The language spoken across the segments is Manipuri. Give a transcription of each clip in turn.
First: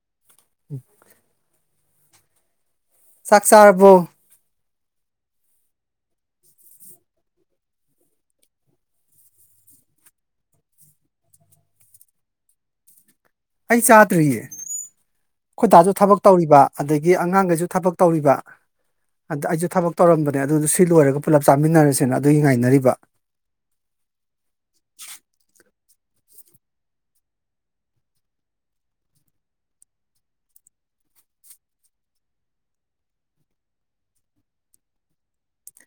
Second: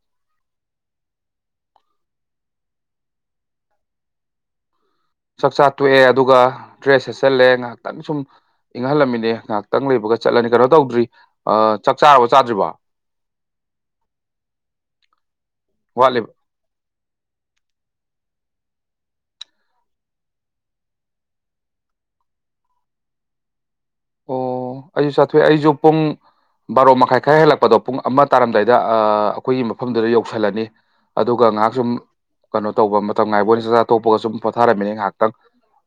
[unintelligible] ꯆꯥꯛ ꯆꯥꯔꯕꯣ ꯆꯥꯛꯆꯥꯥ ꯇꯣꯛꯑꯦ ꯑꯗꯨꯒ ꯗ꯭ꯔꯦꯁ ꯁꯦꯠꯆꯜꯂꯦ ꯉꯥꯏꯍꯥꯛꯇꯪ ꯁꯨꯝ ꯏꯪꯍꯜꯂꯝꯃꯤꯅꯦ ꯉꯥꯏꯍꯥꯛꯇꯪ ꯂꯩꯕꯒ ꯆꯠꯂꯅꯤ ꯀꯩꯅꯣ ꯇꯧꯗ꯭ꯔꯤ ꯑ ꯆꯥꯛ ꯆꯥꯔꯕ ꯆꯥꯗ꯭ꯔꯤꯕꯣ ꯑꯩ ꯆꯥꯇ꯭ꯔꯤꯌꯦ ꯑꯩꯈꯣꯏꯗꯥꯁꯨ ꯊꯕꯛ ꯋꯥꯠꯂꯤꯕ ꯇꯧꯔꯤꯕ ꯑꯗꯒꯤ ꯑꯉꯥꯡꯒꯩꯁꯨ ꯊꯕꯛ ꯇꯧꯔꯤꯕ ꯑꯗ ꯑꯩꯁꯨ ꯊꯕꯛ ꯇꯧꯔꯝꯕꯅꯦ ꯑꯗꯨꯗ ꯁꯤ ꯂꯣꯏꯔꯒ ꯄꯨꯜꯂꯞ ꯆꯥꯃꯤꯟꯅꯔꯁꯦꯅ ꯑꯗꯨꯒꯤ ꯉꯥꯏꯅꯔꯤꯕ [unintelligible] ꯑꯣ ꯑꯩꯁꯨ ꯆꯥꯊꯣꯛꯑꯦ ꯑꯩꯁꯨ ꯄꯨꯡ ꯕꯥꯔꯣ ꯃꯈꯥꯏ ꯈꯔ ꯍꯦꯜꯂꯛꯄꯗꯣ ꯄꯨꯡ ꯑꯃ ꯇꯥꯔꯝꯗꯥꯏꯗ ꯑ ꯑꯩꯈꯣꯏꯒꯤ ꯃꯐꯝꯗꯨꯗ ꯌꯧꯁꯤꯜꯂꯅꯤ ꯑꯗꯨꯒ ꯉꯥꯏꯍꯥꯛ ꯁꯨꯝ ꯀꯩꯅꯣ ꯇꯧꯕ ꯃꯇꯝ ꯉꯥꯏꯕ ꯑꯣꯏꯅ ꯆꯥꯆꯥꯊꯣꯛꯄꯒ ꯁꯨꯝ ꯄꯣꯊꯥꯔꯝꯃꯤꯅꯤ ꯉꯥꯏꯍꯥꯛꯇꯪ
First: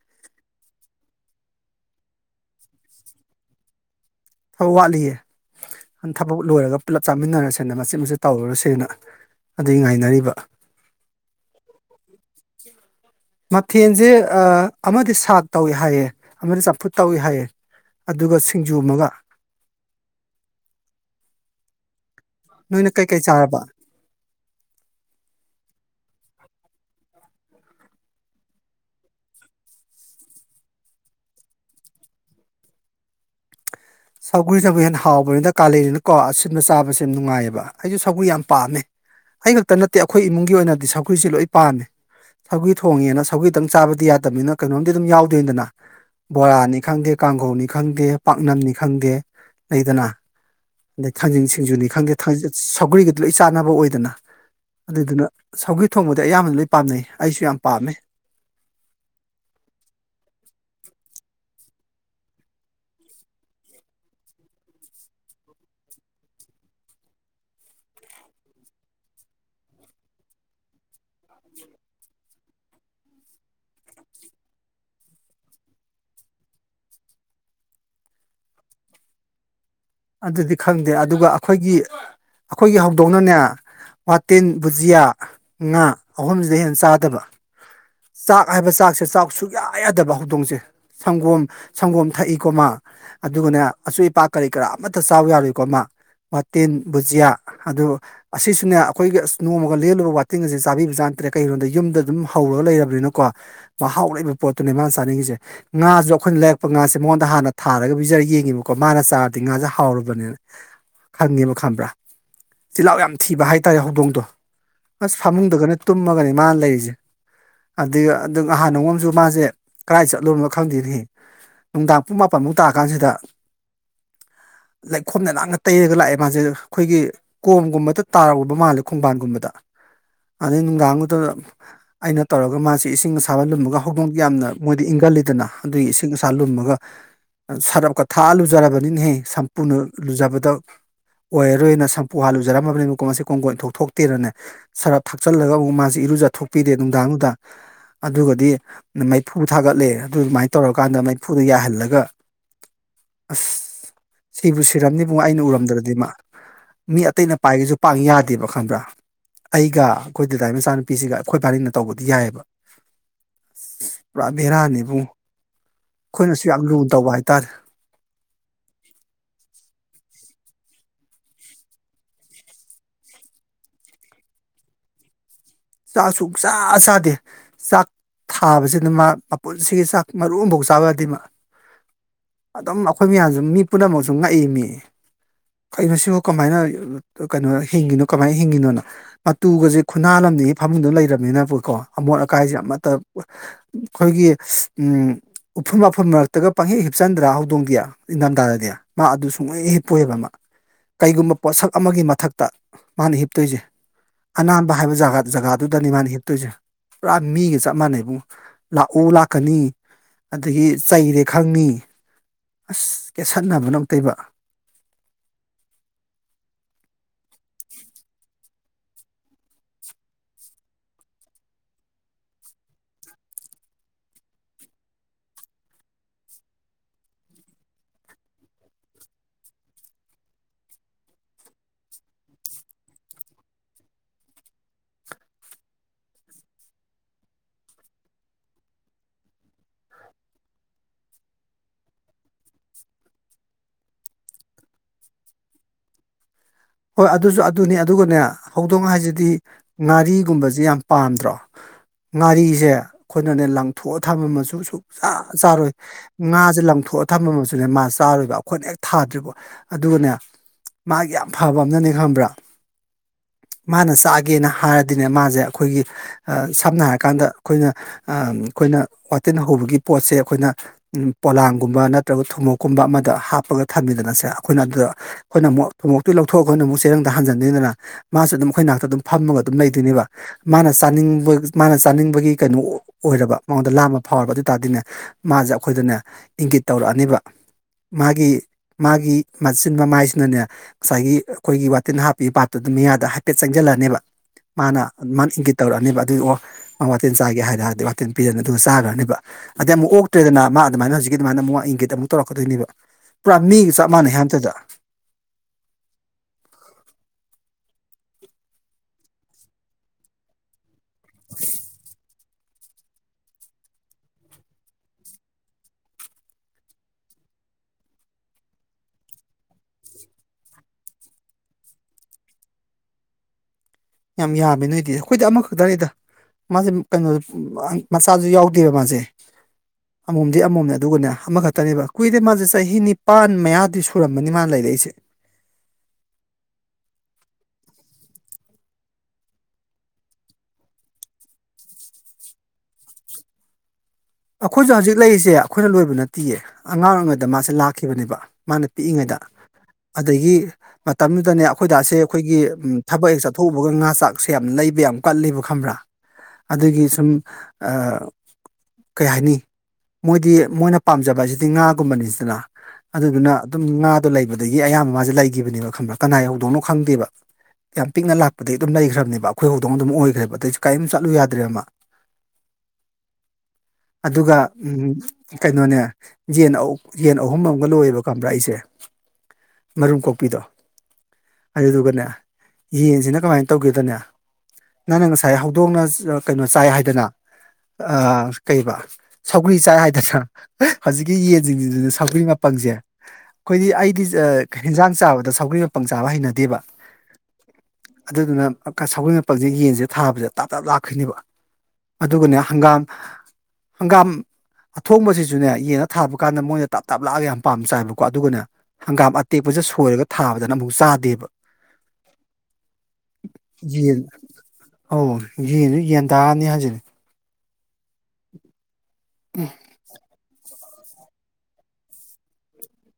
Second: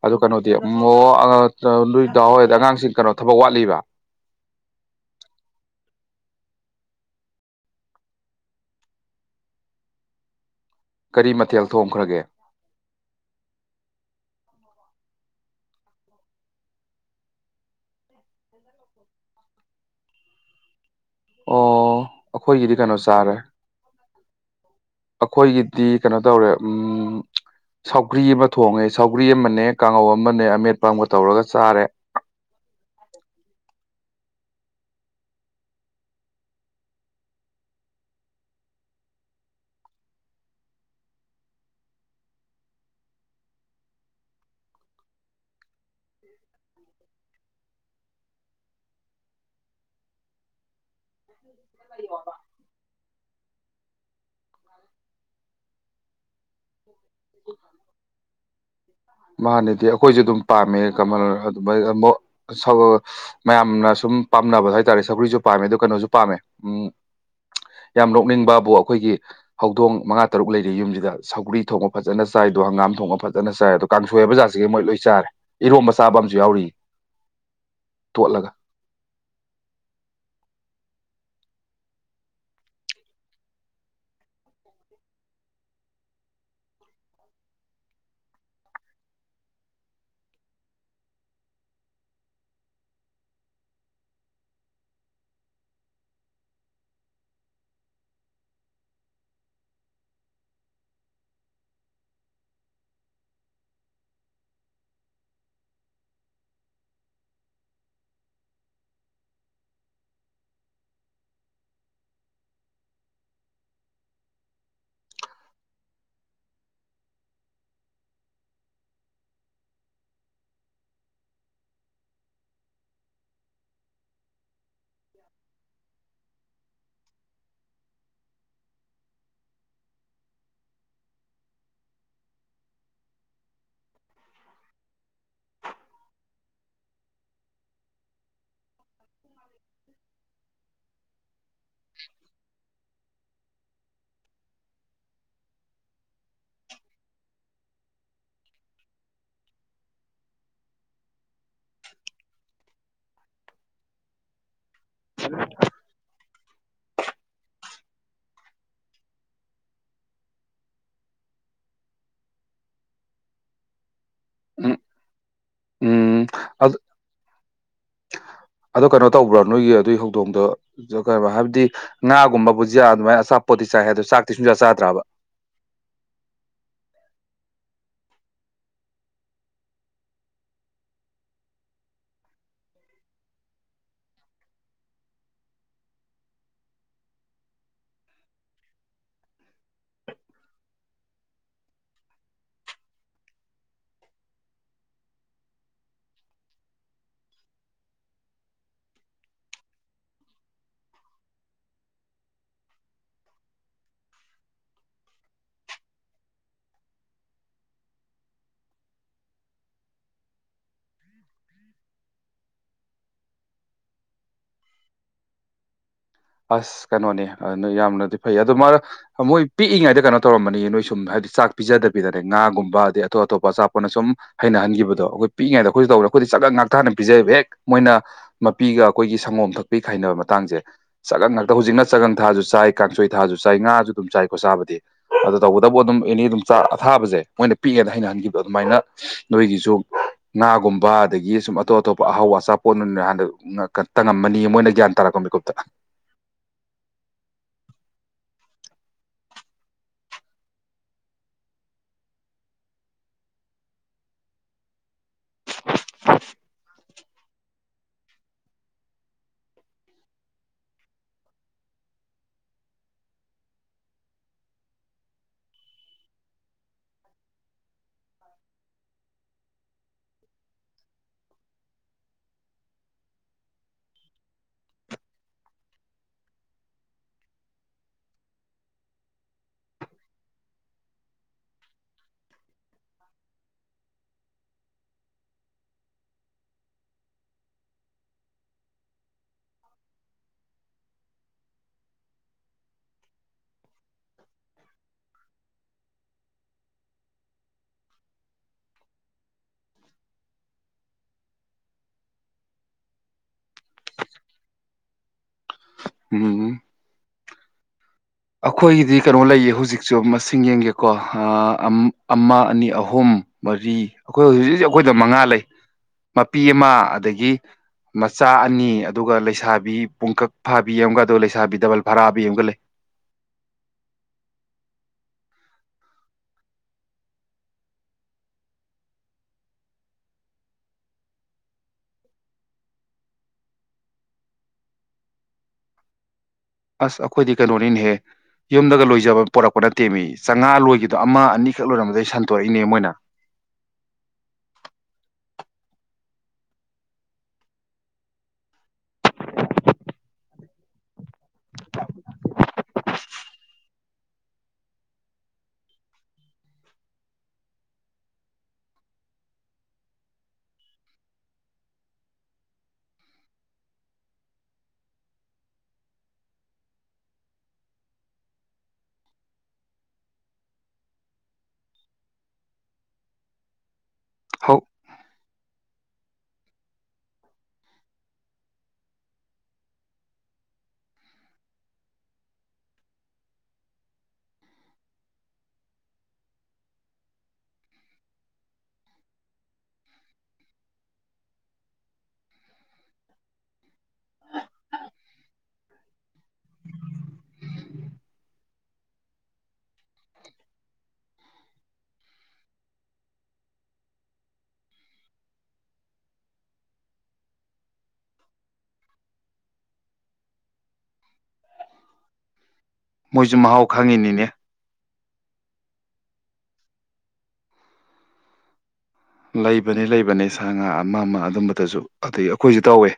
ꯑꯗꯨ ꯀꯩꯅꯣꯗꯤ ꯃꯣ ꯑꯥ ꯆꯥ ꯂꯨꯏꯗꯥꯍꯣꯏꯗ ꯑꯉꯥꯡꯁꯤꯡ ꯀꯩꯅꯣ ꯊꯕꯛ ꯋꯥꯠꯂꯤꯕ ꯑꯧ ꯋꯥꯠꯂꯤꯌꯦ ꯊꯕꯛ ꯂꯣꯏꯔꯒ ꯄꯨꯜꯂꯞ ꯆꯥꯃꯤꯟꯅꯔꯁꯦꯅ ꯃꯆꯦꯠ ꯃꯆꯦꯠ ꯇꯧꯔꯨꯔꯁꯦꯅ ꯑꯗꯨꯒꯤ ꯉꯥꯏꯅꯔꯤꯕ ꯀꯔꯤ ꯃꯊꯦꯜ ꯊꯣꯡꯈ꯭ꯔꯒꯦ ꯃꯊꯦꯜꯁꯦ ꯑꯥ ꯑꯃꯗꯤ ꯁꯥꯛ ꯇꯧꯏ ꯍꯥꯏꯌꯦ ꯑꯃꯗꯤ ꯆꯝꯐꯨꯠ ꯇꯧꯏ ꯍꯥꯏꯌꯦ ꯑꯗꯨꯒ ꯁꯤꯡꯖꯨꯃꯒ [unintelligible] ꯑꯣ ꯑꯈꯣꯏꯒꯤꯗꯤ ꯅꯣꯏꯅ ꯀꯩꯅꯣ ꯀꯩꯀꯩ ꯆꯥꯔꯦ ꯆꯥꯔꯕ ꯑꯩꯈꯣꯏꯒꯤꯗꯤ ꯀꯩꯅꯣ ꯇꯧꯔꯦ ꯎꯝ ꯁꯧꯒ꯭ꯔꯤ ꯑꯃ ꯊꯣꯡꯉꯦ ꯁꯧꯒ꯭ꯔꯤ ꯑꯃꯅꯦ ꯀꯥꯡꯉꯧ ꯑꯃꯅꯦ ꯑꯃꯦꯠꯄ ꯑꯝꯒ ꯇꯧꯔꯒ ꯆꯥꯔꯦ [unintelligible] ꯁꯧꯒ꯭ꯔꯤꯁꯤꯅꯕꯨ ꯍꯦꯟꯅ ꯍꯥꯎꯕꯅꯤꯗ ꯀꯥꯂꯦꯅꯤꯅꯀꯣ ꯑꯁꯤꯟꯕ ꯆꯥꯕꯁꯦ ꯌꯥꯝ ꯅꯨꯡꯉꯥꯏꯌꯦꯕ ꯑꯩꯁꯨ ꯁꯧꯒ꯭ꯔꯤ ꯌꯥꯝ ꯄꯥꯝꯃꯦ ꯑꯩ ꯈꯛꯇ ꯅꯠꯇꯦ ꯑꯩꯈꯣꯏ ꯏꯃꯨꯡꯒꯤ ꯑꯣꯏꯅꯗꯤ ꯁꯧꯒ꯭ꯔꯤꯁꯦ ꯂꯣꯏ ꯄꯥꯝꯃꯦ ꯁꯧꯒꯤ ꯊꯣꯡꯉꯦꯅ ꯁꯧꯒꯤꯗꯪ ꯆꯥꯕꯗꯤ ꯌꯥꯗꯕꯅꯤꯅ ꯀꯩꯅꯣꯝꯗꯤ ꯑꯗꯨꯝ ꯌꯥꯎꯗꯣꯏꯅꯤꯗꯅ ꯕꯣꯔꯥꯅꯤ ꯈꯪꯗꯦ ꯀꯥꯡꯈꯧꯅꯤ ꯈꯪꯗꯦ ꯄꯥꯛꯅꯝꯅꯤ ꯈꯪꯗꯦ ꯂꯩꯗꯅ ꯑꯗꯩ ꯊꯥꯡꯖꯟ ꯁꯤꯡꯖꯨꯅꯤ ꯈꯪꯗꯦ ꯁꯧꯒꯔꯤꯒꯗꯤ ꯂꯣꯏ ꯆꯥꯟꯅꯕ ꯑꯣꯏꯗꯅ ꯑꯗꯨꯗꯨꯅ ꯁꯧꯒꯤ ꯊꯣꯡꯕꯗꯤ ꯑꯌꯥꯝꯕꯅ ꯂꯩ ꯃꯥꯅꯦꯗꯤ ꯑꯩꯈꯣꯏꯁꯨ ꯑꯗꯨꯝ ꯄꯥꯝꯃꯦ ꯃ ꯃꯌꯥꯝꯅ ꯁꯨꯝ ꯄꯥꯝꯅꯕꯗꯣ ꯍꯥꯏꯇꯥꯔꯦ ꯁꯒ꯭ꯔꯤꯁꯨ ꯄꯥꯝꯃꯦ ꯑꯗꯨ ꯀꯩꯅꯣ ꯁꯨ ꯄꯥꯝꯃꯦ ꯎꯝ ꯌꯥꯝ ꯅꯣꯛꯅꯤꯡꯕꯕꯨ ꯑꯩꯈꯣꯏꯒꯤ ꯍꯧꯗꯣꯡ ꯃꯉꯥ ꯇꯔꯨꯛ ꯂꯩꯔꯤ ꯌꯨꯝꯁꯤꯗ ꯁꯧꯒ꯭ꯔꯤ ꯊꯣꯡꯉ ꯐꯖꯅ ꯆꯥꯏ ꯑꯗꯣ ꯍꯪꯒꯥꯝ ꯊꯣꯡꯉ ꯐꯖꯅ ꯆꯥꯏ ꯑꯗꯣ ꯀꯥꯡꯁꯣꯏ ꯍꯥꯏꯕ ꯖꯥꯠꯁꯤꯒ ꯃꯣꯏ ꯂꯣꯏ ꯆꯥꯔꯦ ꯏꯔꯣꯝꯕ ꯆꯥꯕ ꯑꯝꯨ ꯌꯥꯎꯔꯤ ꯇꯣꯠꯂꯒ ꯑꯗꯨꯗꯤ ꯈꯪꯗꯦ ꯑꯗꯨꯒ ꯑꯩꯈꯣꯏꯒꯤ ꯑꯩꯈꯣꯏꯒꯤ ꯍꯧꯗꯧꯅꯅꯦ ꯋꯥꯇꯤꯟ ꯕꯨꯖꯤꯌꯥ ꯉꯥ ꯑꯍꯨꯝꯁꯤꯗ ꯍꯦꯟꯅ ꯆꯥꯗꯕ ꯆꯥꯛ ꯍꯥꯏꯕ ꯆꯥꯛꯁꯦ ꯆꯥꯛ ꯁꯨꯛꯌꯥ ꯌꯥꯗꯕ ꯍꯧꯗꯣꯡꯁꯦ ꯁꯪꯒꯣꯝ ꯁꯪꯒꯣꯝ ꯊꯛꯏꯀꯣ ꯃꯥ ꯑꯗꯨꯒꯅꯦ ꯑꯆꯣꯏ ꯏꯄꯥꯛ ꯀꯔꯤ ꯀꯔꯥ ꯑꯃꯠꯇ ꯆꯥꯎ ꯌꯥꯔꯨꯏꯀꯣ ꯃꯥ ꯋꯥꯇꯦꯟ ꯕꯨꯖꯤꯌꯥ ꯑꯗꯨ ꯑꯁꯤꯁꯤꯅꯦ ꯑꯩꯈꯣꯏꯒꯤ ꯅꯣꯡꯃꯒ ꯂꯦꯜꯂꯨꯕ ꯋꯥꯇꯦꯡ ꯑꯁꯤꯦ ꯆꯥꯕꯤꯕ ꯖꯥꯠ ꯠꯇ꯭ꯔ ꯀꯩꯒꯤꯩꯅꯣꯝꯗ ꯌꯨꯝꯗ ꯑꯗꯨꯝ ꯍꯧꯔꯒ ꯂꯩꯔꯕꯅꯤꯅꯀꯣ ꯃꯥ ꯍꯧꯔꯛꯏꯕ ꯄꯣꯠꯇꯨꯅꯦ ꯃꯥꯅ ꯆꯥꯅꯤꯡꯉꯤꯁꯦ ꯉꯥꯁꯨ ꯑꯩꯈꯣꯏꯅ ꯂꯩꯔꯛꯄ ꯉꯒꯥꯁꯦ ꯃꯉꯣꯟ ꯍꯥꯟꯅ ꯊꯥꯔꯒ ꯄꯤꯖꯔ ꯌꯦꯡꯉꯤꯕꯀꯣ ꯃꯥꯅ ꯆꯥꯔ ꯑꯗꯤ ꯉꯥꯥꯁꯦ ꯍꯥꯎꯨꯔꯕꯅꯦꯅ ꯈꯪꯉꯦꯕ ꯈꯪꯕ꯭ꯔꯥ ꯆꯤꯜꯍꯥꯎ ꯌꯥꯝ ꯊꯤꯕ ꯍꯥꯏꯇꯥꯔꯦ ꯍꯧꯗꯣꯡꯗꯣ ꯑꯁ ꯐꯃꯨꯡꯗꯒꯅ ꯇꯨꯝꯃꯒꯅꯤ ꯃꯥꯅ ꯂꯩꯔꯤꯁꯦ ꯑ ꯑꯗꯨ ꯑꯍꯥꯟꯅꯉꯝꯁꯨ ꯃꯥꯁꯦ ꯀꯗꯥꯥꯏ ꯆꯠꯂꯣꯅꯣ ꯈꯪꯗꯦꯅꯤ ꯅꯨꯡꯗꯥꯡ ꯄꯨꯡ ꯃꯥꯄꯟꯃꯨꯛ ꯇꯥꯔꯀꯥꯟꯁꯤꯗ ꯂꯩꯈꯣꯝꯗ ꯂꯥꯡꯅ ꯇꯩꯔꯒ ꯂꯥꯛꯑꯦ ꯃꯥꯁꯦ ꯑꯩꯈꯣꯏꯒꯤ ꯀꯣꯝꯒꯨꯝꯕꯗ ꯇꯥꯔꯛꯎꯨꯕ ꯃꯥꯜꯂꯦ ꯈꯣꯡꯕꯥꯟꯒꯨꯝꯕꯗ ꯑꯗꯩ ꯅꯨꯡꯗꯥꯡꯗꯨꯗ ꯑꯩꯅ ꯇꯧꯔꯒ ꯃꯥꯁꯤ ꯏꯁꯤꯡ ꯑꯁꯥꯕ ꯂꯨꯝꯃꯒ ꯍꯧꯗꯣꯡ ꯌꯥꯝꯅ ꯃꯣꯏꯗ ꯏꯪꯒꯠ ꯅ ꯍꯦ ꯁꯝꯄꯨꯅ ꯂꯨꯖꯕꯗ ꯑꯣꯏꯔꯔꯣꯏꯅ ꯁꯝꯄꯨ ꯍꯥ ꯂꯨꯖꯔꯝꯃꯕꯅꯤ ꯀꯣꯡ ꯀꯣꯟ ꯊꯣꯛ ꯊꯣꯛꯣꯛꯇꯦꯔꯅꯦ ꯁꯔꯞ ꯊꯥꯛꯆꯤꯜꯂꯒ ꯑꯃꯨꯛ ꯃꯥꯁꯤꯦ ꯏꯔꯨꯖꯊꯣꯛꯄꯤꯗꯦ ꯅꯨꯡꯗꯥꯡꯗꯨꯗ ꯑꯗꯨꯒꯗꯤ ꯃꯩꯐꯨ ꯊꯥꯒꯠꯂꯦ ꯑꯗꯨꯃꯥꯏꯅ ꯇꯧꯔꯀꯥꯟꯗ ꯃꯩꯐꯨꯗꯣ ꯌꯥꯍꯜꯂꯒ ꯑꯁ ꯁꯤꯕꯨ ꯁꯤꯔꯝꯅꯤꯕꯨꯡ ꯑꯩꯅ ꯎꯔꯝꯗ꯭ꯔꯗꯤ ꯃꯥ ꯃꯤ ꯑꯇꯩꯅ ꯄꯥꯏꯒꯁꯨ ꯄꯥꯡ ꯌꯥꯗꯦꯕ ꯈꯟꯕ꯭ꯔꯥ ꯑꯩꯒ ꯑꯩꯈꯣꯏ ꯗꯦꯗꯥꯏ ꯃꯆꯥꯅꯨꯄꯤꯁꯤꯒ ꯑꯩꯈꯣꯏ ꯐꯥꯅꯤꯡꯅ ꯇꯧꯕꯗꯤ ꯌꯥꯏꯑꯕ [unintelligible] ꯄꯨꯔꯥ ꯎꯝ ꯕꯦꯔꯥꯅꯦ ꯏꯕꯨꯡ ꯎꯝ ꯑꯩꯈꯣꯏꯅꯁꯨ ꯌꯥꯝ ꯂꯨ ꯇꯧꯕ ꯍꯥꯏꯇꯥꯔꯦ ꯑꯣ ꯀꯩꯅꯣ ꯇꯧꯕ꯭ꯔꯣ ꯅꯣꯏꯒꯤ ꯑꯗꯨꯒꯤ ꯍꯧꯗꯣꯡꯗꯣ ꯀꯩꯅ ꯍꯥꯏꯕꯗꯤ ꯉꯥꯒꯨꯝꯕ ꯕꯨꯖꯤꯌꯥ ꯑꯗꯨꯃꯥꯏꯅ ꯑꯆꯥꯄꯣꯠ ꯆꯥꯏ ꯍꯥꯏꯗꯣ ꯆꯥꯛꯇꯤ ꯁꯨꯡꯖꯥ ꯆꯥꯗ꯭ꯔꯥꯕ ꯁꯥ ꯁꯨꯛ ꯁꯥ ꯁꯥꯗꯦ ꯆꯥꯛ ꯊꯥꯕꯁꯤꯅ ꯃꯥ ꯃꯄꯨꯟꯁꯤꯒꯤ ꯆꯥꯛ ꯃꯔꯨ ꯑꯃꯐꯥꯎ ꯆꯥꯕꯗꯤ ꯑꯗꯨꯝ ꯑꯩꯈꯣꯏ ꯃꯌꯥꯝꯁꯨ ꯃꯤ ꯄꯨꯝꯅꯃꯛꯁꯨ ꯉꯛꯏ ꯃꯤ ꯑꯩ ꯃꯁꯤꯕꯨ ꯀꯃꯥꯏꯅ ꯀꯩꯅꯣ ꯍꯤꯡꯉꯤꯅꯣ ꯀꯃꯥꯏꯅ ꯍꯤꯡꯉꯤꯅꯣꯅ ꯃꯇꯨꯒꯁꯦ ꯈꯨꯟꯅꯥ ꯂꯝꯅꯤ ꯃꯃꯗꯨ ꯂꯩꯔꯕꯅꯤꯅꯀꯣ ꯑꯃꯣꯠ ꯑꯀꯥꯏꯁꯦ ꯑꯃꯠꯇ ꯑꯩꯈꯣꯏꯒꯤ ꯎꯐꯨꯟ ꯃꯥꯄꯨ ꯃꯔꯛꯇꯒ ꯄꯪꯍꯦꯛ ꯍꯤꯞꯆꯟꯗ꯭ꯔꯥ ꯍꯧꯗꯣꯡꯗꯤ ꯏꯟꯊꯝꯊꯥꯗꯗꯤ ꯃꯥ ꯑꯗꯨ ꯁꯨꯡꯂꯩ ꯍꯤꯞꯄꯣꯏꯑꯕ ꯑꯃ ꯀꯩꯒꯨꯝꯕ ꯄꯣꯠꯁꯛ ꯑꯃꯒꯤ ꯃꯊꯛꯇ ꯃꯥꯅ ꯍꯤꯞꯇꯣꯏꯁꯦ ꯑꯅꯥꯟꯕ ꯍꯥꯏꯕ ꯖꯒꯥꯗ ꯖꯒꯥꯗꯨꯗꯅꯦ ꯃꯥꯅ ꯍꯦꯛꯇꯣꯏꯁꯦ ꯄꯨꯔꯥ ꯃꯤꯒ ꯆꯞ ꯃꯥꯟꯅꯩꯕꯨꯨꯡ ꯂꯥꯛꯑꯣ ꯂꯥꯛꯀꯅꯤ ꯑꯗꯒꯤ ꯆꯩꯔꯦ ꯈꯪꯉꯤ ꯑꯁ ꯀꯦ ꯁꯥꯟꯅꯕꯅꯣ ꯑ ꯇꯩꯕ ꯑꯁ ꯀꯩꯅꯣꯅꯦ ꯑꯗꯨꯅ ꯌꯥꯝꯅꯗꯤ ꯐꯩ ꯑꯗꯣ ꯃꯥꯅ ꯃꯣꯏ ꯄꯤꯛꯏꯉꯩꯗ ꯀꯩꯅꯣ ꯇꯧꯔꯝꯕꯅꯤ ꯅꯣꯏ ꯁꯨꯝ ꯍꯥꯏ ꯆꯥꯛ ꯄꯤꯖꯗꯕꯤꯗꯅꯅꯦꯥꯒꯕ ꯑꯗꯩ ꯑꯇꯣꯞ ꯑꯣꯞ ꯑꯆꯥꯄꯅ ꯁꯨꯝ ꯍꯩꯅꯍꯟꯈꯤꯕꯗꯣ ꯑꯩꯈ ꯄꯛꯉꯩꯗ ꯑꯩꯈꯣꯏ ꯇꯧ ꯆꯥꯛꯂꯒ ꯉꯥꯛꯊꯅ ꯄꯤꯖꯩꯕ ꯍꯦꯛ ꯃꯣꯏꯅ ꯃꯄꯤꯒ ꯑꯩꯈꯣꯏꯒꯤ ꯁꯪꯒꯣꯝ ꯊꯛꯄꯒꯤ ꯈꯥꯏꯅꯕ ꯃꯇꯥꯡꯁꯦ ꯆꯒꯪ ꯉꯥꯛꯇ ꯍꯧꯖꯤꯛꯅ ꯆꯒꯪ ꯊꯥꯖ ꯆꯥꯏ ꯀꯥꯡꯁꯣꯏ ꯊꯥꯖ ꯆꯥꯏ ꯉꯥꯁꯨ ꯑꯗꯨꯝ ꯆꯥꯏꯀꯣ ꯆꯥꯕꯗꯤ ꯑꯗꯨ ꯇꯧꯕꯇꯕꯨ ꯑꯗꯨꯝ ꯑꯦꯅꯤ ꯑꯗꯨꯝ ꯑꯊꯥꯕꯁꯦ ꯃꯣꯏꯅ ꯄꯤꯛꯑꯦꯅ ꯍꯥꯏꯅꯍꯟꯈꯤꯕꯗꯣ ꯑꯗꯨꯃꯥꯏꯅ ꯅꯣꯏꯒꯤꯁꯨ ꯉꯥꯒꯨꯝꯕ ꯑꯗꯒꯤ ꯁꯨꯝ ꯑꯇꯣꯞ ꯑꯇꯣꯞꯄ ꯑꯍꯧ ꯑꯆꯥꯄꯣꯠ ꯍꯥꯟꯅ ꯇꯪꯉꯝꯃꯅꯤ ꯃꯣꯏꯅ ꯒ꯭ꯌꯥꯟ ꯇꯥꯔꯛꯄ ꯠꯇꯔ ꯍꯣꯏ ꯑꯗꯨꯁꯨ ꯑꯗꯨꯅꯤ ꯑꯗꯨꯒꯅꯦ ꯍꯧꯗꯣꯡ ꯍꯥꯏꯁꯤꯗꯤ ꯉꯥꯔꯤꯒꯨꯝꯕꯁꯤ ꯌꯥꯝ ꯄꯥꯝꯗ꯭ꯔꯣ ꯉꯥꯔꯤꯁꯦ ꯑꯩꯈꯣꯏꯅꯅꯦ ꯂꯪꯊꯣꯛꯑ ꯊꯥꯕꯝ ꯑꯃꯁꯨ ꯁꯨ ꯆ ꯆꯥꯔꯣꯏ ꯉꯥꯁꯦ ꯂꯪꯊꯣꯛꯑ ꯊꯝꯕ ꯑꯃꯁꯨꯅꯦ ꯃꯥꯁꯦ ꯆꯥꯔꯣꯏꯕ ꯑꯩꯈꯣꯏꯅ ꯍꯦꯛ ꯊꯥꯗ꯭ꯔꯤꯕ ꯑꯗꯨꯒꯅꯦ ꯃꯥꯒꯤ ꯐꯕ ꯑꯃꯝꯅꯅꯦ ꯈꯕ꯭ꯔꯥ ꯃꯥꯅ ꯆꯥꯛꯒꯦꯅ ꯍꯥꯏꯔꯗꯤꯅꯦ ꯃꯥꯁꯦ ꯑꯩꯈꯣꯏꯒꯤ ꯁꯝꯅ ꯍꯥꯏꯔꯀꯥꯟꯗ ꯑꯩꯈꯣꯏꯅ ꯑꯩꯈꯣꯏꯅ ꯋꯥꯇꯅ ꯍꯧꯕꯒꯤ ꯄꯣꯠꯁꯦ ꯑꯩꯈꯣꯏꯅ ꯄꯣꯂꯥꯡꯒꯨꯝꯕ ꯅꯠꯇ꯭ꯔꯒ ꯊꯨꯝꯃꯣꯛꯞꯀꯨꯝꯕ ꯑꯃꯗ ꯍꯥꯞꯄꯒ ꯊꯝꯕꯤꯗꯅꯁꯦ ꯑꯩꯈꯣꯏꯅ ꯑꯗꯨꯗ ꯑꯩꯈꯣꯏꯅ ꯇꯨ ꯂꯧꯊꯣꯛꯑꯒꯈꯣꯏꯅ ꯑꯃꯨꯛ ꯆꯦꯔꯪꯗ ꯍꯟꯖꯟꯅꯤꯗꯅ ꯃꯥꯁꯨ ꯑꯗꯨꯝ ꯑꯩꯈꯣꯏ ꯅꯥꯛꯇ ꯑꯗꯨꯝ ꯐꯝꯃꯒ ꯑꯗꯨꯝ ꯂꯩꯗꯣꯏꯅꯦꯕ ꯃꯥꯅ ꯆꯥꯅꯤꯡ ꯆꯕ ꯃꯥꯅ ꯆꯥꯅꯤꯡꯕꯒꯤ ꯀꯩꯅꯣ ꯑꯣꯏꯔꯕ ꯃꯉꯣꯟꯗ ꯂꯥꯝꯕ ꯐꯥꯎꯔꯕ ꯑꯗꯨ ꯑꯣꯏ ꯇꯥꯔꯗꯤꯅꯦ ꯃꯥꯁꯦ ꯑꯩꯈꯣꯏꯗꯅꯦ ꯏꯪꯒꯤꯠ ꯇꯧꯔꯛꯑꯅꯦꯕ ꯃꯥꯒꯤ ꯃꯥꯒꯤ ꯃꯆꯤꯟ ꯃꯃꯥꯏꯁꯤꯅꯅꯦ ꯉꯁꯥꯏꯒꯤ ꯑꯩꯈꯣꯏꯒꯤ ꯋꯥꯇꯤꯟ ꯍꯥꯞꯄꯤꯕ ꯄꯥꯞꯠꯇꯨꯗ ꯃꯤꯌꯥꯗ ꯍꯥꯏꯐꯦꯠ ꯆꯪꯁꯤꯜꯂꯅꯦꯕ ꯃꯥꯅ ꯃꯥꯅ ꯏꯪꯒꯤꯠ ꯇꯧꯔꯛꯑꯅꯦꯕ ꯑꯗꯨꯏ ꯑꯣ ꯃꯥ ꯋꯥꯇꯦꯜ ꯆꯥꯒꯦ ꯍꯥꯏ ꯇꯔꯗꯤ ꯋꯥꯇꯦꯟ ꯄꯤꯗꯅꯤ ꯑꯗꯨ ꯆꯥꯈ꯭ꯔꯅꯦꯕ ꯑꯗꯩ ꯑꯃꯨꯛ ꯑꯣꯛꯇ꯭ꯔꯗꯅ ꯃꯥ ꯑꯗꯨꯃꯥꯏꯅ ꯍꯧꯖꯤꯛꯀꯤ ꯑꯗꯨꯃꯥꯏꯅ ꯑꯃꯨꯛ ꯏꯪꯒꯦꯗ ꯑꯃꯨꯛ ꯇꯧꯔꯛꯀꯗꯣꯏꯅꯦꯕ ꯄꯨꯔꯥ ꯃꯤꯒ ꯆꯞ ꯃꯥꯟꯅꯩ ꯍꯟꯇꯗ ꯎꯝ ꯑꯩꯈꯣꯏꯒꯤꯗꯤ ꯀꯩꯅꯣ ꯂꯩꯌꯦ ꯍꯧꯖꯤꯛꯁꯨ ꯃꯁꯤꯡ ꯌꯦꯡꯒꯦꯀꯣ ꯑꯃ ꯑꯅꯤ ꯑꯍꯨꯝ ꯃꯔꯤ ꯑꯩꯈꯣꯏ ꯍꯧꯖꯤꯛ ꯍꯧꯖꯤꯛ ꯑꯩꯈꯣꯏꯗ ꯃꯉꯥ ꯂꯩ ꯃꯄꯤ ꯑꯃ ꯑꯗꯒꯤ ꯃꯆꯥ ꯑꯅꯤ ꯑꯗꯨꯒ ꯂꯩꯁꯥꯕꯤ ꯄꯨꯡꯀꯛ ꯐꯥꯕꯤ ꯑꯃꯦꯝꯒꯗꯣ ꯂꯩꯁꯥꯕꯤ ꯗꯕꯜ ꯐꯔꯥꯕꯤ ꯑꯦꯝꯒ ꯂꯩ ꯌꯥꯝ ꯌꯥꯝꯃꯤ ꯅꯣꯏꯗꯤꯗꯤ ꯑꯩꯈꯣꯏꯗꯤ ꯑꯃꯈꯛꯇꯅꯦꯗ ꯃꯥꯁꯦ ꯀꯩꯅꯣ ꯃꯆꯥꯁꯨ ꯌꯥꯎꯗꯦꯕ ꯃꯥꯁꯦ ꯑꯃꯣꯝꯗꯤ ꯑꯃꯃꯣꯝꯅꯦ ꯑꯗꯨꯒꯅꯦ ꯑꯃꯈꯛꯇꯅꯦꯕ ꯀꯨꯏꯗꯦ ꯃꯥꯁꯦ ꯆꯍꯤ ꯅꯤꯄꯥꯟ ꯃꯌꯥꯗꯤ ꯁꯨꯔꯝꯃꯅꯤ ꯃꯥꯅ ꯂꯩ ꯂꯩꯁ ꯑꯁ ꯑꯩꯈꯣꯏꯗꯤ ꯀꯩꯅꯣꯔꯤꯅꯍꯦ ꯌꯨꯝꯗꯒ ꯂꯣꯏꯖꯕ ꯄꯣꯔꯛꯄ ꯅꯠꯇꯦ ꯃꯤ ꯆꯥꯝꯉꯥ ꯂꯣꯏꯈꯤꯗꯣ ꯑꯃ ꯑꯅꯤꯈꯛ ꯂꯣꯏꯔꯝꯕꯗꯒꯤꯩ ꯁꯟꯇꯣꯔꯛꯏꯅꯦ ꯃꯣꯏꯅ [unintelligible] ꯑꯩꯈꯣꯏꯁꯨ ꯍꯧꯖꯤꯛ ꯂꯩꯔꯤꯁꯦ ꯑꯩꯈꯣꯏꯅ ꯂꯣꯏꯕ ꯅꯠꯇꯦꯌꯦ ꯑꯉꯥꯡ ꯑꯣꯏꯔꯤꯉꯩꯗ ꯃꯥꯁꯦ ꯂꯥꯛꯈꯤꯕꯅꯦꯕ ꯃꯥꯅ ꯄꯤꯛꯏꯉꯩꯗ ꯑ ꯑꯗꯒꯤ ꯃꯇꯝꯗꯨꯗꯅꯦ ꯑꯩꯈꯣꯏꯗꯁꯦ ꯑꯩꯈꯣꯏꯒꯤ ꯊꯕꯛ ꯍꯦꯛ ꯆꯠꯊꯣꯛꯎꯕꯒ ꯉꯥ ꯆꯥꯛꯁꯦ ꯌꯥꯝ ꯂꯩ ꯂꯩꯕ ꯌꯥꯝ ꯀꯠꯂꯦꯕ ꯈꯪꯕ꯭ꯔꯥ ꯑꯗꯨꯒꯤ ꯁꯨꯝ ꯀꯩ ꯍꯥꯏꯅꯤ ꯃꯣꯏꯗꯤ ꯃꯣꯏꯅ ꯄꯥꯝꯖꯕ ꯍꯥꯏꯁꯤꯗꯤ ꯉꯥꯒꯨꯝꯕꯅꯤꯁꯤꯅ ꯑꯗꯨꯗꯨꯅ ꯑꯗꯨꯝ ꯉꯥꯗꯣ ꯂꯩꯕꯗꯒꯤ ꯑꯌꯥꯝꯕ ꯃꯥꯁꯦ ꯂꯩꯈꯤꯕꯅꯦꯕ ꯈꯪꯕ꯭ꯔꯥ ꯀꯅꯥ ꯍꯧꯧꯗꯧꯅꯣ ꯈꯪꯗꯦꯕ ꯌꯥꯝ ꯄꯤꯛꯅ ꯂꯥꯛꯄꯗꯒꯤꯩ ꯑꯗꯨꯝ ꯂꯩꯈ꯭ꯔꯕꯅꯦꯕ ꯑꯩꯈꯣꯏ ꯍꯧꯗꯣꯡꯅ ꯑꯗꯨꯝ ꯑꯣꯏꯈ꯭ꯔꯦꯕ ꯑꯗꯩꯁꯨ ꯀꯔꯤꯝ ꯆꯠꯂꯨ ꯌꯥꯗ꯭ꯔꯦ ꯑꯃ [unintelligible] ꯑꯗꯨꯒ ꯍꯧ ꯎ ꯀꯩꯅꯣꯅꯦ ꯌꯦꯟ ꯌꯦꯟ ꯑꯍꯨꯝ ꯑꯃꯒ ꯂꯣꯏꯌꯦꯕ ꯀꯝꯕ꯭ꯔꯥ ꯑꯩꯁꯦ ꯃꯔꯨꯝ ꯀꯣꯛꯄꯤꯗꯣ ꯑꯗꯨꯗꯨꯒꯅꯦ ꯌꯦꯟꯁꯤꯅ ꯀꯃꯥꯏꯅ ꯇꯧꯒꯦꯗꯅꯦ ꯅꯪꯅ ꯉꯁꯥꯏ ꯍꯧꯗꯣꯡꯅ ꯀꯩꯅꯣ ꯆꯥꯏ ꯍꯥꯏꯗꯅ ꯀꯩꯔꯤꯕ ꯁꯧꯒ꯭ꯔꯤ ꯆꯥꯏ ꯍꯥꯏꯗꯅ ꯍꯧꯖꯤꯛꯀꯤ ꯌꯦꯟꯁꯤꯡꯁꯤꯁꯤꯅ ꯁꯧꯒ꯭ꯔꯤ ꯃꯄꯪꯁꯦ ꯑꯩꯈꯣꯏꯗꯤ ꯑꯩꯗꯤ ꯍꯦꯟꯖꯥꯡ ꯆꯥꯕꯗ ꯁꯧꯒ꯭ꯔꯤ ꯃꯄꯪ ꯆꯥꯕ ꯍꯩꯅꯗꯦꯕ ꯑꯗꯨꯗꯨꯅ ꯁꯒꯜ ꯃꯄꯜꯁꯦ ꯌꯦꯟꯁꯦ ꯊꯥꯕꯁꯗ ꯇꯥꯞ ꯇꯥꯞ ꯂꯥꯛꯈ꯭ꯣꯏꯅꯦꯕ ꯑꯗꯨꯒꯅꯦ ꯍꯪꯒꯥꯝ ꯍꯪꯒꯥꯝ ꯑꯊꯣꯡꯕꯁꯤꯁꯨꯅꯦ ꯌꯦꯟꯟꯅ ꯊꯥꯕ ꯀꯥꯟꯗ ꯃꯣꯏꯅ ꯇꯥꯞ ꯇꯥꯞ ꯂꯥꯛꯑꯒ ꯌꯥꯝ ꯄꯥꯝ ꯆꯥꯏꯕꯀꯣ ꯑꯗꯨꯒꯅꯦ ꯍꯪꯒꯥꯝ ꯑꯇꯦꯛꯄ ꯁꯤꯗ ꯁꯣꯏꯔꯒ ꯊꯥꯕꯗꯅ ꯑꯃꯨꯛ ꯆꯥꯗꯦꯕ ꯃꯣꯏꯁꯨ ꯃꯍꯥꯎ ꯌꯦꯟ ꯈꯪꯉꯤꯅꯤꯅꯦ ꯑꯧ ꯌꯦꯟꯗꯨ ꯌꯦꯟꯗꯥꯅꯤ ꯍꯥꯏꯖꯤꯅꯤ ꯂꯩꯕꯅꯤ ꯂꯩꯕꯅꯤ ꯁꯥ ꯉꯥ ꯑꯃ ꯑꯃ ꯑꯗꯨꯝꯕꯗꯁꯨ ꯑꯗꯨꯗꯩ ꯑꯩꯈꯣꯏꯁꯨ ꯇꯧꯋꯦ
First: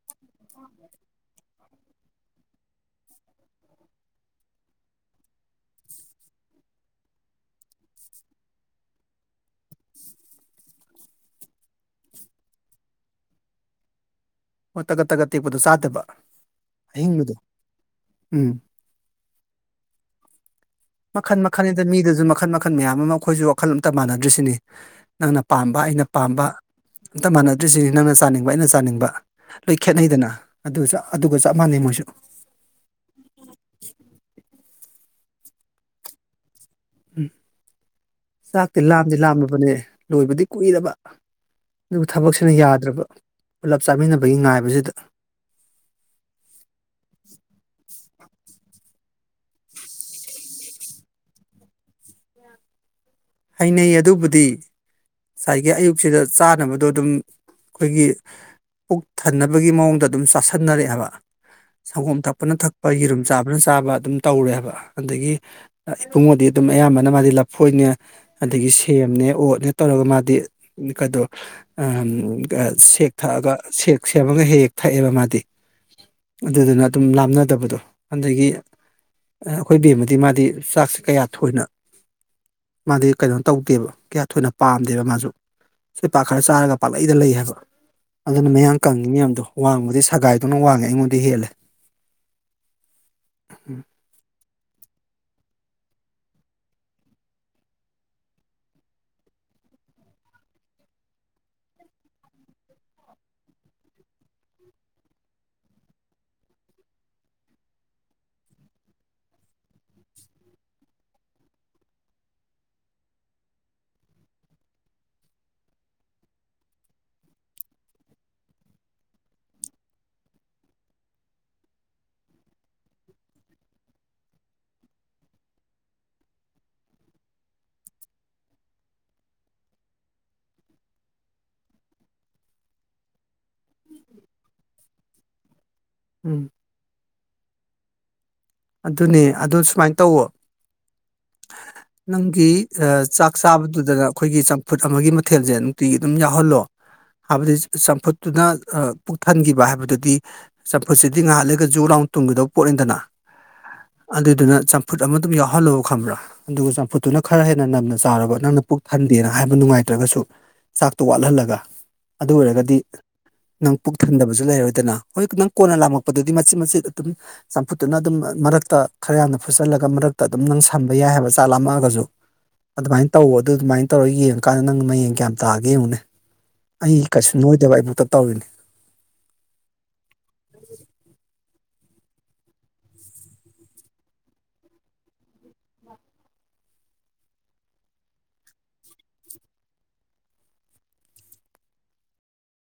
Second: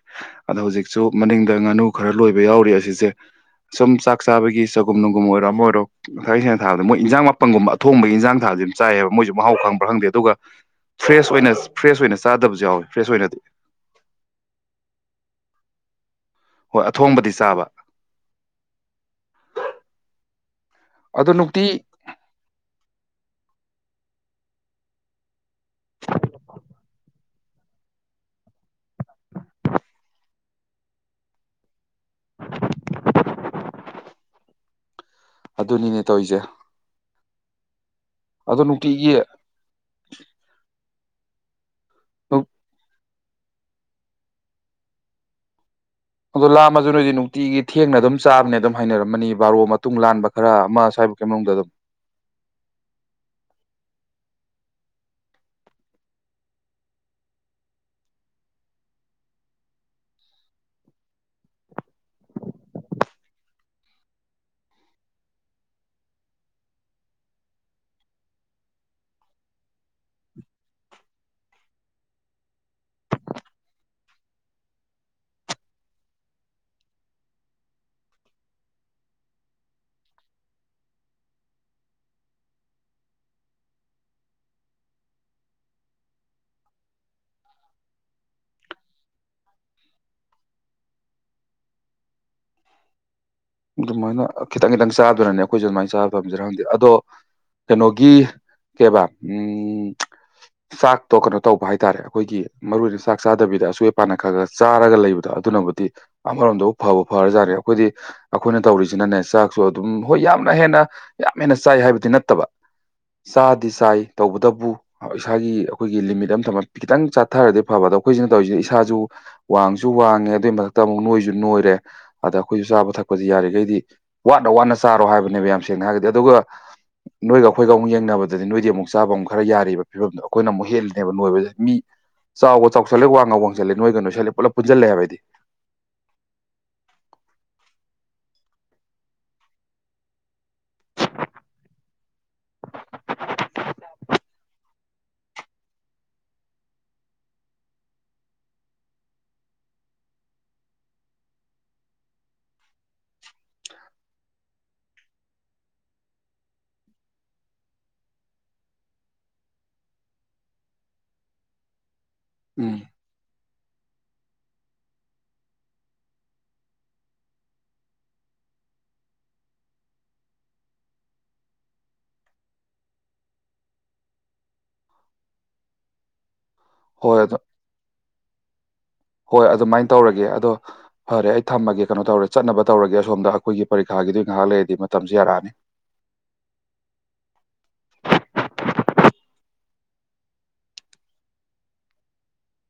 ꯑꯗꯣ ꯍꯧꯖꯤꯛꯁꯨ ꯃꯅꯤꯡꯗ ꯉꯥꯅꯨ ꯈꯔ ꯂꯣꯏꯕ ꯌꯥꯎꯔꯤ ꯑꯁꯤꯁꯦ ꯁꯨꯝ ꯆꯥꯛ ꯆꯥꯕꯒꯤ ꯆꯒꯨꯝ ꯅꯨꯡꯒꯨꯝ ꯑꯣꯏꯔꯣ ꯑꯃ ꯑꯣꯏꯔꯣ ꯊꯩꯦꯡꯅ ꯊꯥꯕꯗ ꯃꯣꯏ ꯏꯟꯖꯥꯡ ꯃꯥꯄꯟꯒꯨꯝꯕ ꯑꯊꯣꯡꯕꯒꯤ ꯏꯟꯖꯥꯡ ꯊꯥꯕ ꯑꯗꯨꯝ ꯆꯥꯏ ꯍꯥꯏꯕ ꯃꯣꯏꯁꯨ ꯃꯍꯥꯎ ꯈꯪꯕ꯭ꯔꯥ ꯈꯪꯗꯦ ꯑꯗꯨꯒ ꯐ꯭ꯔꯦꯁ ꯑꯣꯏꯅ ꯐ꯭ꯔꯦꯁ ꯑꯣꯏꯅ ꯆꯥꯗꯕꯁꯨ ꯌꯥꯎꯋꯤ ꯐ꯭ꯔꯦꯁ ꯑꯣꯏꯅꯗꯤ ꯍꯣꯏ ꯇꯒꯠ ꯇꯒꯠ ꯇꯦꯛꯄꯗꯨꯣ ꯆꯥꯗꯕ ꯍꯣꯏ ꯑꯊꯣꯡꯕꯗꯤ ꯑꯍꯤꯡꯕꯗꯣ ꯆꯥꯕ ꯎꯝ ꯑꯗꯣ ꯃꯈꯟ ꯃꯈꯜ ꯅꯨꯡꯇꯤ ꯑꯗ ꯃꯤꯗꯁꯨ ꯃꯈꯜ ꯃꯈꯜ ꯃꯌꯥꯝ ꯑꯃ ꯑꯩꯈꯣꯏꯁꯨ ꯋꯥꯈꯜꯂꯣꯟ ꯇꯠꯇ ꯃꯥꯟꯅꯗ꯭ꯔꯤꯁꯤꯅꯤ ꯅꯪꯅ ꯄꯥꯝꯕ ꯑꯩꯅ ꯄꯥꯝꯕ ꯑꯝꯇ ꯃꯥꯟꯅꯗ꯭ꯔꯤꯁꯤꯅꯤ ꯅꯪꯅ ꯆꯥꯅꯤꯡꯕ ꯑꯩꯅ ꯆꯥꯅꯤꯡꯕ ꯂꯣꯏ ꯈꯦꯠꯅꯩꯗꯅ ꯑꯗꯨ ꯑꯗꯨꯒ ꯆꯞ ꯃꯥꯟꯅꯩ ꯃꯣꯏꯁꯨ ꯑꯗꯨꯅꯤꯅꯦ ꯇꯧꯔꯤꯁꯦ ꯑꯗꯣ ꯆꯥꯛꯇꯤ ꯅꯨꯡꯇꯤꯒꯤ ꯂꯥꯝꯗꯤ ꯂꯥꯝꯂꯕꯅꯦ ꯂꯣꯏꯕꯗꯤ ꯀꯨꯏꯗꯕ ꯑꯗꯨꯒ ꯊꯕꯛꯁꯤꯅ ꯌꯥꯗ꯭ꯔꯕ ꯄꯨꯂꯞ ꯆꯥꯃꯤꯟꯅꯕꯒꯤ ꯉꯥꯏꯕꯁꯤꯗ ꯑꯗꯣ ꯂꯥꯝꯃꯁꯨ ꯅꯣꯏꯗꯤ ꯅꯨꯡꯇꯤꯒꯤ ꯊꯦꯡꯅ ꯑꯗꯨꯝ ꯆꯥꯕꯅꯦ ꯑꯗꯨꯝ ꯍꯥꯏꯅꯔꯝꯃꯅꯤ ꯕꯥꯔꯣ ꯃꯇꯨꯡ ꯂꯥꯟꯕ ꯈꯔ ꯑꯃ ꯁ꯭ꯥꯏꯕꯀꯤ ꯃꯅꯨꯡꯗ ꯑꯗꯨꯝ ꯍꯩꯅꯩ ꯑꯗꯨꯕꯨꯗꯤ ꯉꯁꯥꯏꯒꯤ ꯑꯌꯨꯛꯁꯤꯗ ꯆꯥꯅꯕꯗꯣ ꯑꯗꯨꯝ ꯑꯩꯈꯣꯏꯒꯤ ꯄꯨꯛ ꯊꯟꯅꯕꯒꯤ ꯃꯑꯣꯡꯗ ꯑꯗꯨꯝ ꯆꯥꯥꯁꯟꯅꯔꯛꯑꯦꯕ ꯁꯪꯒꯣꯝ ꯊꯛꯄꯅ ꯊꯛꯄ ꯌꯦꯔꯨꯝ ꯆꯥꯕꯅ ꯆꯥꯕ ꯑꯗꯨꯝ ꯇꯧꯔꯦꯕ ꯑꯗꯒꯤ ꯏꯕꯨꯡꯕꯨꯗꯤ ꯑꯗꯨꯝ ꯑꯗꯨꯝ ꯑꯌꯥꯝꯕꯅ ꯃꯥꯗꯤ ꯂꯞꯐꯣꯏꯅꯦ ꯑꯗꯒꯤ ꯁꯦꯝꯅꯦ ꯑꯣꯠꯅꯦ ꯇꯧꯔꯒ ꯃꯥꯗꯤ ꯀꯗꯣ ꯁꯦꯛ ꯊꯛꯑꯒ ꯁꯦꯛ ꯁꯦꯝꯃꯒ ꯍꯦꯛ ꯍꯦꯛ ꯊꯛꯑꯦꯕ ꯃꯥꯗꯤ ꯑꯗꯨꯗꯨꯅ ꯑꯗꯨꯝ ꯂꯥꯞꯅꯗꯕꯗꯣ ꯑꯗꯒꯤ ꯑꯩꯈꯣꯏ ꯕꯦꯝꯃꯗꯤ ꯃꯥꯗꯤ ꯆꯥꯛꯁꯤ ꯀꯌꯥ ꯊꯣꯏꯅ ꯃꯥꯗꯤ ꯀꯩꯅꯣ ꯇꯧꯗꯦꯕ ꯀꯌꯥ ꯊꯣꯏꯅ ꯄꯥꯝꯗꯦꯕ ꯃꯥꯁꯨ ꯁ ꯄꯥꯛ ꯈꯔ ꯆꯥꯔꯒ ꯄꯥꯛꯂꯛꯗ ꯂꯩ ꯍꯥꯏꯕ ꯑꯗꯨꯅ ꯃꯌꯥꯝ ꯀꯪꯉꯤ ꯃꯌꯥꯝꯗꯣ ꯋꯥꯡꯕꯗꯤ ꯁꯒꯥꯏꯗꯨꯧꯅ ꯋꯥꯡꯉꯦ ꯑꯩꯉꯣꯟꯗ ꯍꯦꯜꯂꯦ ꯑꯗꯨꯃꯥꯏꯅ ꯈꯤꯇꯪ ꯈꯤꯇꯪ ꯆꯥꯗꯅꯅꯦ ꯑꯩꯈꯣꯏꯁꯨ ꯑꯗꯨꯃꯥꯏꯅ ꯆꯥꯕ ꯊꯝꯖꯔ ꯈꯝꯗꯦ ꯑꯗꯣ ꯀꯩꯅꯣꯒꯤ ꯀꯦꯕꯥ ꯎꯝ ꯆꯥꯛꯇꯣ ꯀꯩꯅꯣ ꯇꯧꯕ ꯍꯥꯏꯇꯥꯔꯦ ꯑꯩꯈꯣꯏꯒꯤ ꯃꯔꯨ ꯑꯣꯏꯅ ꯆꯥꯛ ꯆꯥꯗꯕꯤꯗ ꯑꯁꯣꯏ ꯑꯄꯅ ꯈꯔ ꯈꯒ ꯆꯥꯔꯒ ꯂꯩꯕꯗꯣ ꯑꯗꯨꯅꯕꯨꯗꯤ ꯑꯃꯔꯣꯝꯗꯕꯨ ꯐꯕ ꯐꯔꯖꯥꯠꯅꯤ ꯑꯩꯈꯣꯏꯗꯤ ꯑꯩꯈꯣꯏꯅ ꯇꯧꯔꯤꯁꯤꯅꯅꯦ ꯆꯥꯛꯁꯨ ꯑꯗꯨꯝ ꯍꯣꯏ ꯌꯥꯝꯅ ꯍꯦꯟꯅ ꯌꯥꯝ ꯍꯦꯟꯅ ꯆꯥꯏ ꯍꯥꯏꯕꯗꯤ ꯅꯠꯇꯕ ꯆꯥꯗꯤ ꯆꯥꯏ ꯇꯧꯕꯇꯕꯨ ꯏꯁꯥꯒꯤ ꯑꯩꯈꯣꯏꯒꯤ ꯂꯤꯃꯤꯠ ꯑꯃ ꯊꯝꯃ ꯈꯤꯇꯪ ꯆꯥꯊꯔꯗꯤ ꯐꯕ ꯑꯗꯣ ꯑꯩꯈꯣꯏꯁꯤꯅ ꯇꯧꯔꯤꯁꯤꯗꯤ ꯏꯁꯥꯁꯨ ꯋꯥꯡꯁꯨ ꯋꯥꯡꯉꯦ ꯑꯗꯨꯏ ꯃꯊꯛꯇ ꯑꯃꯨꯛ ꯅꯣꯏꯁꯨ ꯅꯣꯏꯔꯦ ꯑꯗ ꯑꯩꯈꯣꯏꯁꯨ ꯆꯥꯕ ꯊꯛꯄ ꯑꯩꯈꯣꯏ ꯌꯥꯔꯤꯈꯩꯗꯤ ꯋꯥꯅ ꯋꯥꯅ ꯆꯥꯔꯣ ꯍꯥꯏꯕꯅꯦꯕ ꯌꯥꯝ ꯁꯦꯡꯅ ꯍꯥꯏꯔꯒꯗꯤ ꯑꯗꯨꯒ ꯅꯣꯏꯒ ꯑꯩꯈꯣꯏꯒ ꯑꯃꯨꯛ ꯌꯦꯡꯅꯕꯗꯗꯤ ꯅꯣꯏꯗꯤ ꯑꯃꯨꯛ ꯆꯥꯕ ꯑꯃꯨꯛ ꯈꯔ ꯌꯥꯔꯤꯕꯕ ꯐꯤꯕꯝꯗꯣ ꯑꯩꯈꯣꯏꯅ ꯑꯃꯨꯛ ꯍꯦꯜꯂꯤꯅꯦꯕ ꯅꯣꯏꯕꯗꯗꯤ ꯃꯤ ꯆꯥꯎꯕ ꯆꯥꯎꯁꯜꯂꯦ ꯋꯥꯡꯉꯒ ꯋꯥꯡꯁꯜꯂꯦ ꯅꯣꯏꯒꯅꯣꯏꯁꯤꯠꯂꯦ ꯄꯨꯂꯞ ꯄꯨꯟꯖꯜꯂꯦ ꯍꯥꯏꯕꯗꯤ ꯎꯝ ꯑꯗꯨꯅꯦ ꯑꯗꯨ ꯁꯨꯃꯥꯏꯅ ꯇꯧꯋꯣ [unintelligible] ꯅꯪꯒꯤ ꯆꯥꯛ ꯆꯥꯕꯗꯨꯗꯅ ꯑꯩꯈꯣꯏꯒꯤ ꯆꯝꯐꯨꯠ ꯑꯃꯒꯤ ꯃꯊꯦꯜꯁꯦ ꯅꯨꯡꯇꯤꯒꯤ ꯑꯗꯨꯝ ꯌꯥꯎꯍꯜꯂꯣ ꯍꯥꯏꯕꯗꯤ ꯆꯝꯐꯨꯠꯇꯨꯅ ꯄꯨꯛꯊꯟꯈꯤꯕ ꯍꯥꯏꯕꯗꯨꯗꯤ ꯆꯝꯐꯨꯠꯁꯤꯗꯤ ꯉꯥꯏꯍꯜꯂꯒ ꯖꯨ ꯂꯥꯎ ꯇꯨꯡꯒꯗꯧꯕ ꯄꯣꯠ ꯏꯟꯗꯅ ꯑ ꯑꯗꯨꯏꯗꯨꯅ ꯆꯝꯐꯨꯠ ꯑꯃ ꯑꯗꯨꯝ ꯌꯥꯎꯍꯜꯂꯣꯕ ꯈꯪꯕ꯭ꯔꯥ ꯑꯗꯨꯒ ꯆꯝꯐꯨꯠꯇꯨꯅ ꯈꯔ ꯍꯦꯟꯅ ꯅꯝꯅ ꯆꯥꯔꯕ ꯅꯪꯅ ꯄꯨꯛ ꯈꯟꯗꯦꯅ ꯍꯥꯏꯕ ꯅꯨꯡꯉꯥꯏꯇ꯭ꯔꯒꯁꯨ ꯆꯥꯛꯇꯣ ꯋꯥꯠꯍꯜꯂꯒ ꯑꯗꯨ ꯑꯣꯏꯔꯒꯗꯤ ꯎꯝ ꯅꯪ ꯄꯨꯛ ꯊꯟꯗꯕꯁꯨ ꯂꯩꯔꯣꯏꯗꯅ ꯍꯣꯏ ꯅꯪ ꯀꯣꯟꯅ ꯂꯥꯝꯃꯛꯛꯄꯗꯨꯗꯤ ꯃꯆꯦꯠ ꯃꯆꯦꯠ ꯑꯗꯨꯝ ꯆꯝꯐꯨꯠ ꯑꯗꯨꯅ ꯑꯗꯨꯝ ꯃꯔꯛꯇ ꯈꯔ ꯌꯥꯝꯅ ꯐꯨꯆꯜꯂꯒ ꯃꯔꯛꯇ ꯑꯗꯨꯝ ꯅꯪ ꯁꯝꯕ ꯌꯥꯏ ꯍꯥꯏꯕ ꯆꯥꯛꯥꯝꯃꯛꯑꯒꯁꯨ ꯑꯗꯨꯃꯥꯏꯅ ꯇꯧ ꯑꯗꯨ ꯑꯗꯨꯃꯥꯏꯅ ꯇꯧꯔꯒ ꯌꯦꯡꯉꯀꯥꯟꯗ ꯅꯪ ꯍꯌꯦꯡ ꯀꯌꯥꯝ ꯇꯥꯑꯒꯦ ꯌꯦꯡꯉꯨꯅꯦ ꯑꯩ ꯍꯣꯏ ꯀꯩꯁꯨ ꯑꯗꯨ ꯅꯣꯏꯗꯕ ꯑꯩꯕꯨꯛꯇ ꯇꯧꯔꯤꯅꯤ ꯍꯣꯏ ꯑꯗꯨꯃꯥꯏꯅ ꯇꯧꯔꯒꯦ ꯑꯗꯣ ꯐꯔꯦ ꯑꯩ ꯊꯝꯃꯒꯦ ꯀꯩꯅꯣ ꯇꯧꯔꯦꯠꯅꯕ ꯇꯧꯔꯒꯦ ꯑꯁꯣꯝꯗ ꯑꯩꯈꯣꯏꯒꯤ ꯄꯔꯤꯈꯥꯒꯤꯗꯨ ꯉꯥꯏꯍꯥꯛ ꯂꯩꯔꯗꯤ ꯃꯇꯝꯁꯨ ꯌꯥꯔꯛꯑꯅꯤ [unintelligible]